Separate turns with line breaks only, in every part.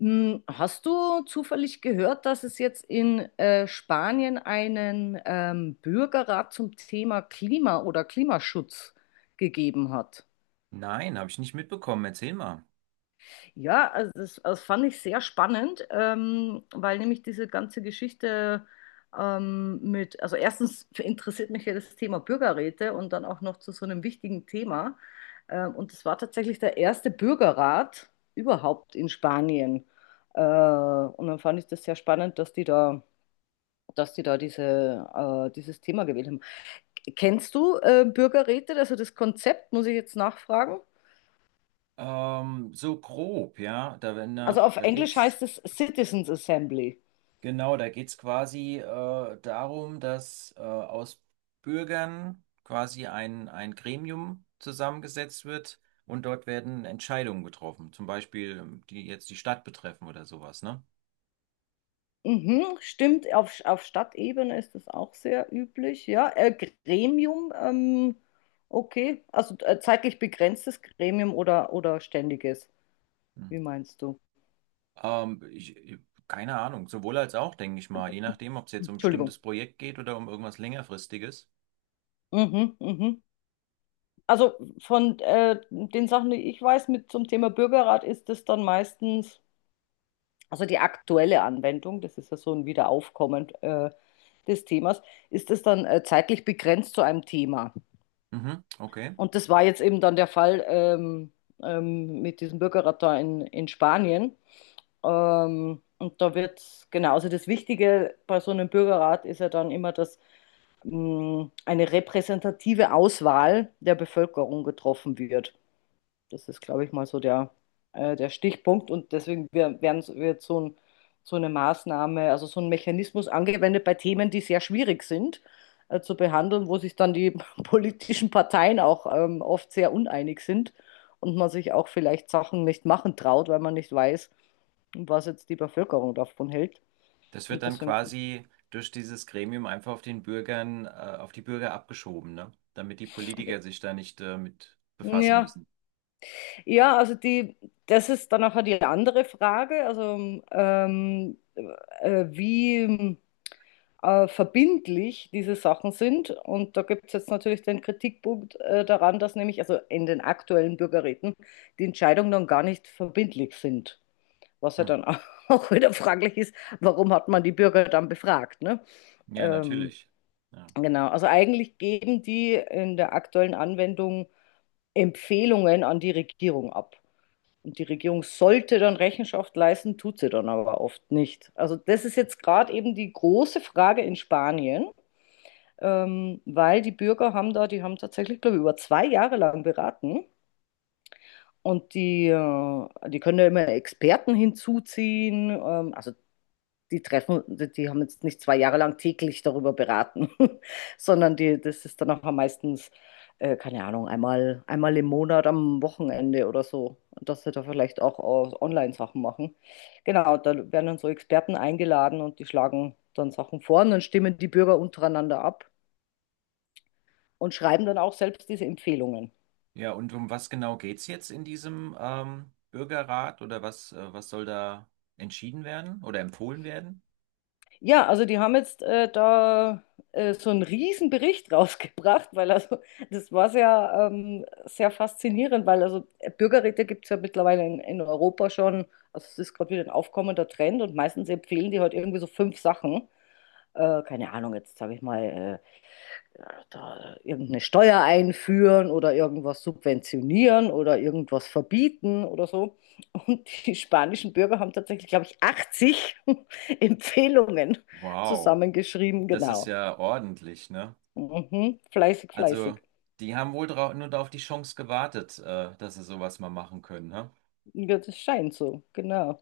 Hast du zufällig gehört, dass es jetzt in Spanien einen Bürgerrat zum Thema Klima oder Klimaschutz gegeben hat?
Nein, habe ich nicht mitbekommen. Erzähl mal.
Ja, also das fand ich sehr spannend, weil nämlich diese ganze Geschichte also erstens interessiert mich ja das Thema Bürgerräte und dann auch noch zu so einem wichtigen Thema. Und das war tatsächlich der erste Bürgerrat überhaupt in Spanien. Und dann fand ich das sehr spannend, dass die da diese, dieses Thema gewählt haben. Kennst du Bürgerräte? Also das Konzept muss ich jetzt nachfragen.
So grob, ja. Da wenn
Also
nach,
auf
da
Englisch
geht's,
heißt es Citizens Assembly.
genau, da geht's quasi darum, dass aus Bürgern quasi ein Gremium zusammengesetzt wird und dort werden Entscheidungen getroffen. Zum Beispiel, die jetzt die Stadt betreffen oder sowas, ne?
Mhm, stimmt, auf Stadtebene ist das auch sehr üblich. Ja, Gremium, okay, also zeitlich begrenztes Gremium oder ständiges, wie
Mhm.
meinst du?
Ähm, ich, ich- Keine Ahnung, sowohl als auch, denke ich mal, je nachdem, ob es jetzt um ein
Entschuldigung.
bestimmtes Projekt geht oder um irgendwas längerfristiges.
Mhm, mhm. Also von den Sachen, die ich weiß mit zum Thema Bürgerrat, ist das dann meistens, also die aktuelle Anwendung, das ist ja so ein Wiederaufkommen des Themas, ist es dann zeitlich begrenzt zu einem Thema.
Mhm, okay.
Und das war jetzt eben dann der Fall mit diesem Bürgerrat da in Spanien. Und da wird Genau, also das Wichtige bei so einem Bürgerrat ist ja dann immer, dass eine repräsentative Auswahl der Bevölkerung getroffen wird. Das ist, glaube ich, mal so der, der Stichpunkt. Und deswegen wird so ein, so eine Maßnahme, also so ein Mechanismus angewendet bei Themen, die sehr schwierig sind, zu behandeln, wo sich dann die politischen Parteien auch oft sehr uneinig sind und man sich auch vielleicht Sachen nicht machen traut, weil man nicht weiß, was jetzt die Bevölkerung davon hält.
Das wird
Und
dann
deswegen, finde
quasi durch dieses Gremium einfach auf den Bürger abgeschoben, ne? Damit die Politiker sich da nicht, mit befassen
ja,
müssen.
ja, also die, das ist dann auch die andere Frage. Also wie. Verbindlich diese Sachen sind. Und da gibt es jetzt natürlich den Kritikpunkt daran, dass nämlich, also in den aktuellen Bürgerräten, die Entscheidungen dann gar nicht verbindlich sind. Was ja
Hm.
dann auch auch wieder fraglich ist, warum hat man die Bürger dann befragt, ne?
Ja,
Ähm,
natürlich. Ja.
genau, also eigentlich geben die in der aktuellen Anwendung Empfehlungen an die Regierung ab. Und die Regierung sollte dann Rechenschaft leisten, tut sie dann aber oft nicht. Also das ist jetzt gerade eben die große Frage in Spanien, weil die Bürger haben da, die haben tatsächlich, glaube ich, über 2 Jahre lang beraten und die, die können ja immer Experten hinzuziehen. Also die treffen, die haben jetzt nicht 2 Jahre lang täglich darüber beraten, sondern die, das ist dann auch meistens, keine Ahnung, einmal im Monat am Wochenende oder so, dass sie da vielleicht auch Online-Sachen machen. Genau, da werden dann so Experten eingeladen und die schlagen dann Sachen vor und dann stimmen die Bürger untereinander ab und schreiben dann auch selbst diese Empfehlungen.
Ja, und um was genau geht's jetzt in diesem, Bürgerrat oder was, was soll da entschieden werden oder empfohlen werden?
Ja, also die haben jetzt da so einen riesen Bericht rausgebracht, weil also das war sehr, sehr faszinierend, weil also Bürgerräte gibt es ja mittlerweile in Europa schon, also es ist gerade wieder ein aufkommender Trend und meistens empfehlen die halt irgendwie so fünf Sachen. Keine Ahnung, jetzt sage ich mal, da irgendeine Steuer einführen oder irgendwas subventionieren oder irgendwas verbieten oder so. Und die spanischen Bürger haben tatsächlich, glaube ich, 80 Empfehlungen
Wow,
zusammengeschrieben,
das ist
genau.
ja ordentlich, ne?
Mhm. Fleißig,
Also,
fleißig.
die haben wohl nur auf die Chance gewartet, dass sie sowas mal machen können, ne?
Ja, das scheint so, genau.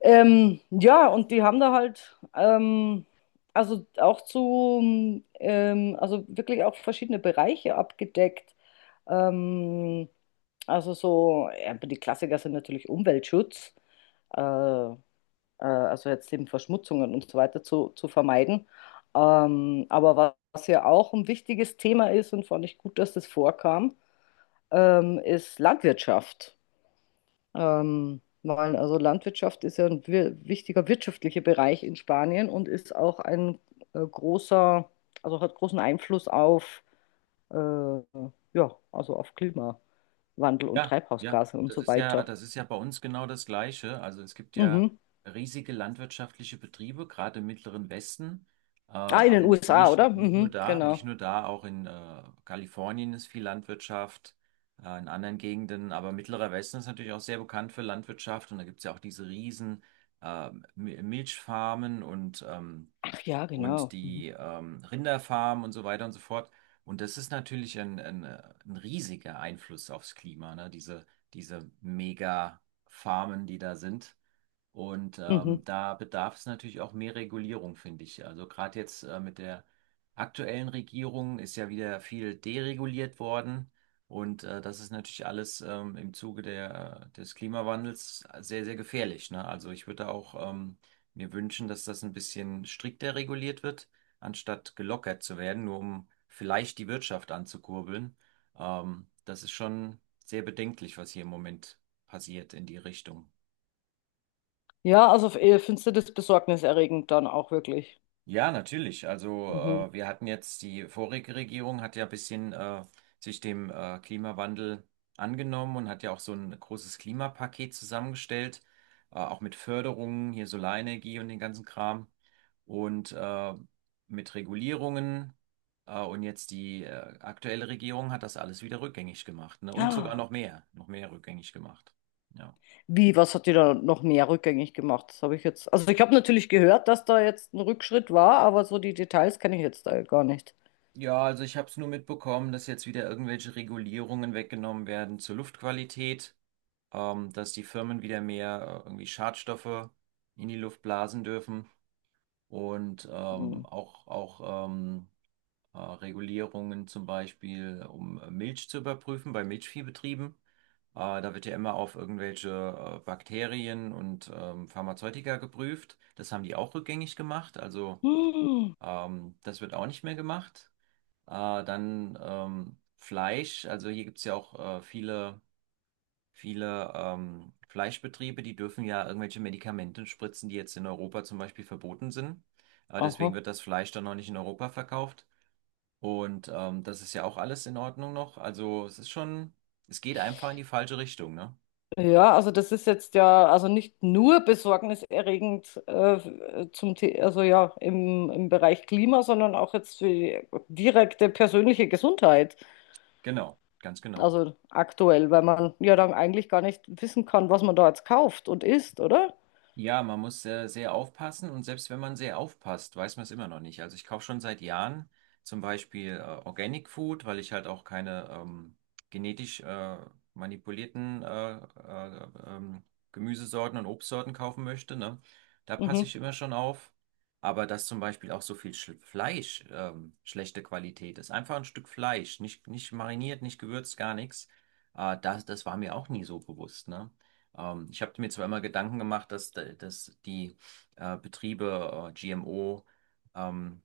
Ja, und die haben da halt, also wirklich auch verschiedene Bereiche abgedeckt. Ähm, also so, ja, die Klassiker sind natürlich Umweltschutz, äh, äh, also jetzt eben Verschmutzungen und so weiter zu vermeiden. Was ja auch ein wichtiges Thema ist und fand ich gut, dass das vorkam, ist Landwirtschaft. Weil also Landwirtschaft ist ja ein wichtiger wirtschaftlicher Bereich in Spanien und ist auch ein äh, großer, also hat großen Einfluss auf, äh, ja, also auf Klimawandel und
Ja, ja,
Treibhausgase und
das
so
ist ja,
weiter.
das ist ja bei uns genau das Gleiche. Also es gibt ja
Mhm.
riesige landwirtschaftliche Betriebe, gerade im Mittleren Westen, äh,
Ah, in den
aber ni-
USA,
nicht,
oder?
nicht nur
Mhm,
da,
genau.
auch in Kalifornien ist viel Landwirtschaft, in anderen Gegenden, aber Mittlerer Westen ist natürlich auch sehr bekannt für Landwirtschaft und da gibt es ja auch diese riesen äh, Milchfarmen und
Ach ja,
und
genau. Mhm.
die Rinderfarmen und so weiter und so fort. Und das ist natürlich ein riesiger Einfluss aufs Klima, ne? Diese Mega-Farmen, die da sind. Und
Mhm.
da bedarf es natürlich auch mehr Regulierung, finde ich. Also gerade jetzt mit der aktuellen Regierung ist ja wieder viel dereguliert worden. Und das ist natürlich alles im Zuge des Klimawandels sehr gefährlich, ne? Also ich würde da auch mir wünschen, dass das ein bisschen strikter reguliert wird, anstatt gelockert zu werden, nur um vielleicht die Wirtschaft anzukurbeln. Das ist schon sehr bedenklich, was hier im Moment passiert in die Richtung.
Ja, also findest du das besorgniserregend dann auch wirklich.
Ja, natürlich. Also
Mhm.
wir hatten jetzt, die vorige Regierung hat ja ein bisschen sich dem Klimawandel angenommen und hat ja auch so ein großes Klimapaket zusammengestellt, auch mit Förderungen, hier Solarenergie und den ganzen Kram und mit Regulierungen. Und jetzt die aktuelle Regierung hat das alles wieder rückgängig gemacht, ne? Und sogar
Ah.
noch mehr rückgängig gemacht. Ja.
Wie, was hat die da noch mehr rückgängig gemacht? Das habe ich jetzt. Also ich habe natürlich gehört, dass da jetzt ein Rückschritt war, aber so die Details kenne ich jetzt da gar nicht.
Ja, also ich habe es nur mitbekommen, dass jetzt wieder irgendwelche Regulierungen weggenommen werden zur Luftqualität, dass die Firmen wieder mehr irgendwie Schadstoffe in die Luft blasen dürfen und
Hm.
auch Regulierungen zum Beispiel, um Milch zu überprüfen bei Milchviehbetrieben. Da wird ja immer auf irgendwelche Bakterien und Pharmazeutika geprüft. Das haben die auch rückgängig gemacht, also
Hm.
das wird auch nicht mehr gemacht. Dann Fleisch, also hier gibt es ja auch viele Fleischbetriebe, die dürfen ja irgendwelche Medikamente spritzen, die jetzt in Europa zum Beispiel verboten sind. Deswegen
Aha.
wird das Fleisch dann noch nicht in Europa verkauft. Und das ist ja auch alles in Ordnung noch. Also es ist schon, es geht einfach in die falsche Richtung, ne?
Ja, also das ist jetzt ja also nicht nur besorgniserregend zum The also ja im Bereich Klima, sondern auch jetzt für die direkte persönliche Gesundheit.
Genau, ganz genau.
Also aktuell, weil man ja dann eigentlich gar nicht wissen kann, was man da jetzt kauft und isst, oder?
Ja, man muss sehr aufpassen und selbst wenn man sehr aufpasst, weiß man es immer noch nicht. Also ich kaufe schon seit Jahren zum Beispiel Organic Food, weil ich halt auch keine genetisch manipulierten Gemüsesorten und Obstsorten kaufen möchte, ne? Da passe
Mhm.
ich immer schon auf. Aber dass zum Beispiel auch so viel Sch Fleisch schlechte Qualität ist, einfach ein Stück Fleisch, nicht mariniert, nicht gewürzt, gar nichts, das war mir auch nie so bewusst, ne? Ich habe mir zweimal Gedanken gemacht, dass die Betriebe GMO, ähm,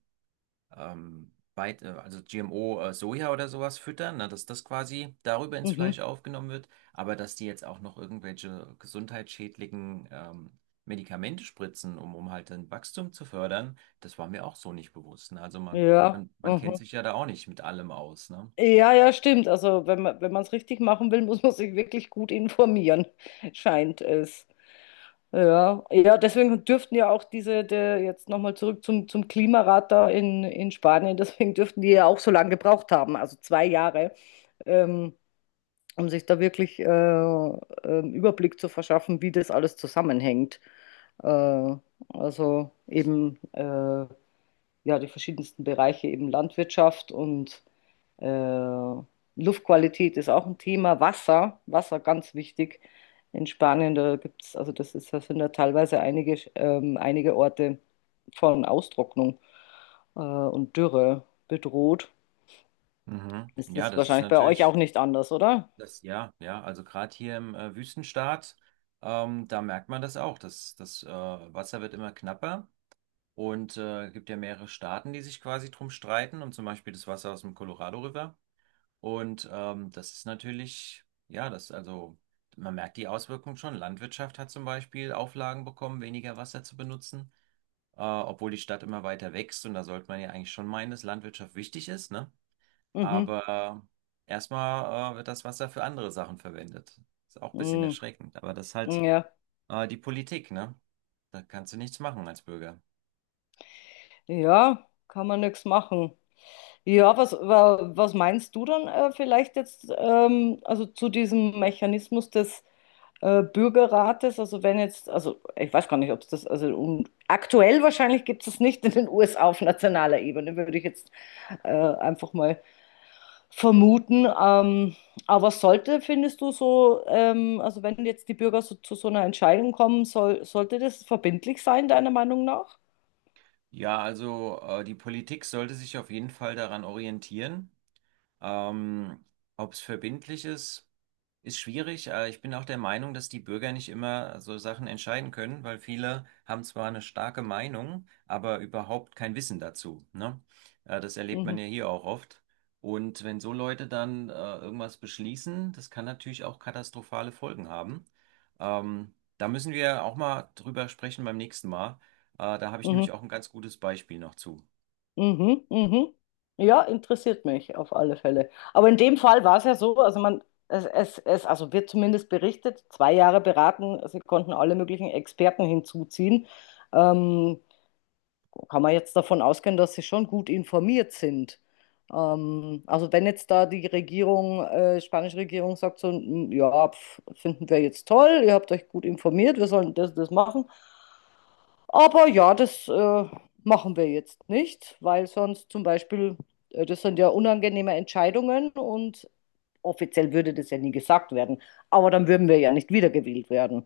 also GMO Soja oder sowas füttern, ne, dass das quasi darüber ins
Mhm.
Fleisch aufgenommen wird, aber dass die jetzt auch noch irgendwelche gesundheitsschädlichen Medikamente spritzen, um halt ein Wachstum zu fördern, das war mir auch so nicht bewusst. Ne? Also
Ja.
man kennt
Mhm.
sich ja da auch nicht mit allem aus. Ne?
Ja, ja, stimmt. Also wenn man es richtig machen will, muss man sich wirklich gut informieren, scheint es. Ja, ja, deswegen dürften ja auch jetzt nochmal zurück zum Klimarat da in Spanien, deswegen dürften die ja auch so lange gebraucht haben, also 2 Jahre, ähm, um sich da wirklich einen Überblick zu verschaffen, wie das alles zusammenhängt. Äh, also eben äh, ja, die verschiedensten Bereiche, eben Landwirtschaft und äh, Luftqualität ist auch ein Thema. Wasser, Wasser ganz wichtig. In Spanien, da gibt's, das sind da teilweise einige Orte von Austrocknung und Dürre bedroht.
Mhm.
Ist
Ja,
das
das ist
wahrscheinlich bei euch
natürlich.
auch nicht anders, oder?
Ja, ja, also gerade hier im Wüstenstaat, da merkt man das auch. Das Wasser wird immer knapper und gibt ja mehrere Staaten, die sich quasi drum streiten, um zum Beispiel das Wasser aus dem Colorado River. Und das ist natürlich, also man merkt die Auswirkungen schon. Landwirtschaft hat zum Beispiel Auflagen bekommen, weniger Wasser zu benutzen, obwohl die Stadt immer weiter wächst. Und da sollte man ja eigentlich schon meinen, dass Landwirtschaft wichtig ist, ne?
Mhm.
Aber erstmal wird das Wasser für andere Sachen verwendet. Ist auch ein bisschen
Mhm.
erschreckend, aber das ist halt
Mhm, ja.
die Politik, ne? Da kannst du nichts machen als Bürger.
Ja, kann man nichts machen. Ja, was meinst du dann vielleicht jetzt also zu diesem Mechanismus des Bürgerrates. Also wenn jetzt, also ich weiß gar nicht, ob es das, also um, aktuell wahrscheinlich gibt es es nicht in den USA auf nationaler Ebene, würde ich jetzt einfach mal vermuten. Aber sollte, findest du so, also wenn jetzt die Bürger so, zu so einer Entscheidung kommen, soll, sollte das verbindlich sein, deiner Meinung nach?
Ja, also die Politik sollte sich auf jeden Fall daran orientieren. Ähm, ob es verbindlich ist, ist schwierig. Ich bin auch der Meinung, dass die Bürger nicht immer so Sachen entscheiden können, weil viele haben zwar eine starke Meinung, aber überhaupt kein Wissen dazu, ne? Das erlebt man
Mhm.
ja hier auch oft. Und wenn so Leute dann irgendwas beschließen, das kann natürlich auch katastrophale Folgen haben. Ähm, da müssen wir auch mal drüber sprechen beim nächsten Mal. Da habe ich
Mhm.
nämlich auch ein ganz gutes Beispiel noch zu.
Mhm, mhm. Ja, interessiert mich auf alle Fälle. Aber in dem Fall war es ja so, also man, also wird zumindest berichtet, zwei Jahre beraten, sie konnten alle möglichen Experten hinzuziehen. Ähm, Kann man jetzt davon ausgehen, dass sie schon gut informiert sind. Also wenn jetzt da die Regierung, spanische Regierung sagt so: "M, ja, pf, finden wir jetzt toll, ihr habt euch gut informiert, wir sollen das machen. Aber ja, das machen wir jetzt nicht, weil sonst zum Beispiel, das sind ja unangenehme Entscheidungen und offiziell würde das ja nie gesagt werden, aber dann würden wir ja nicht wiedergewählt werden.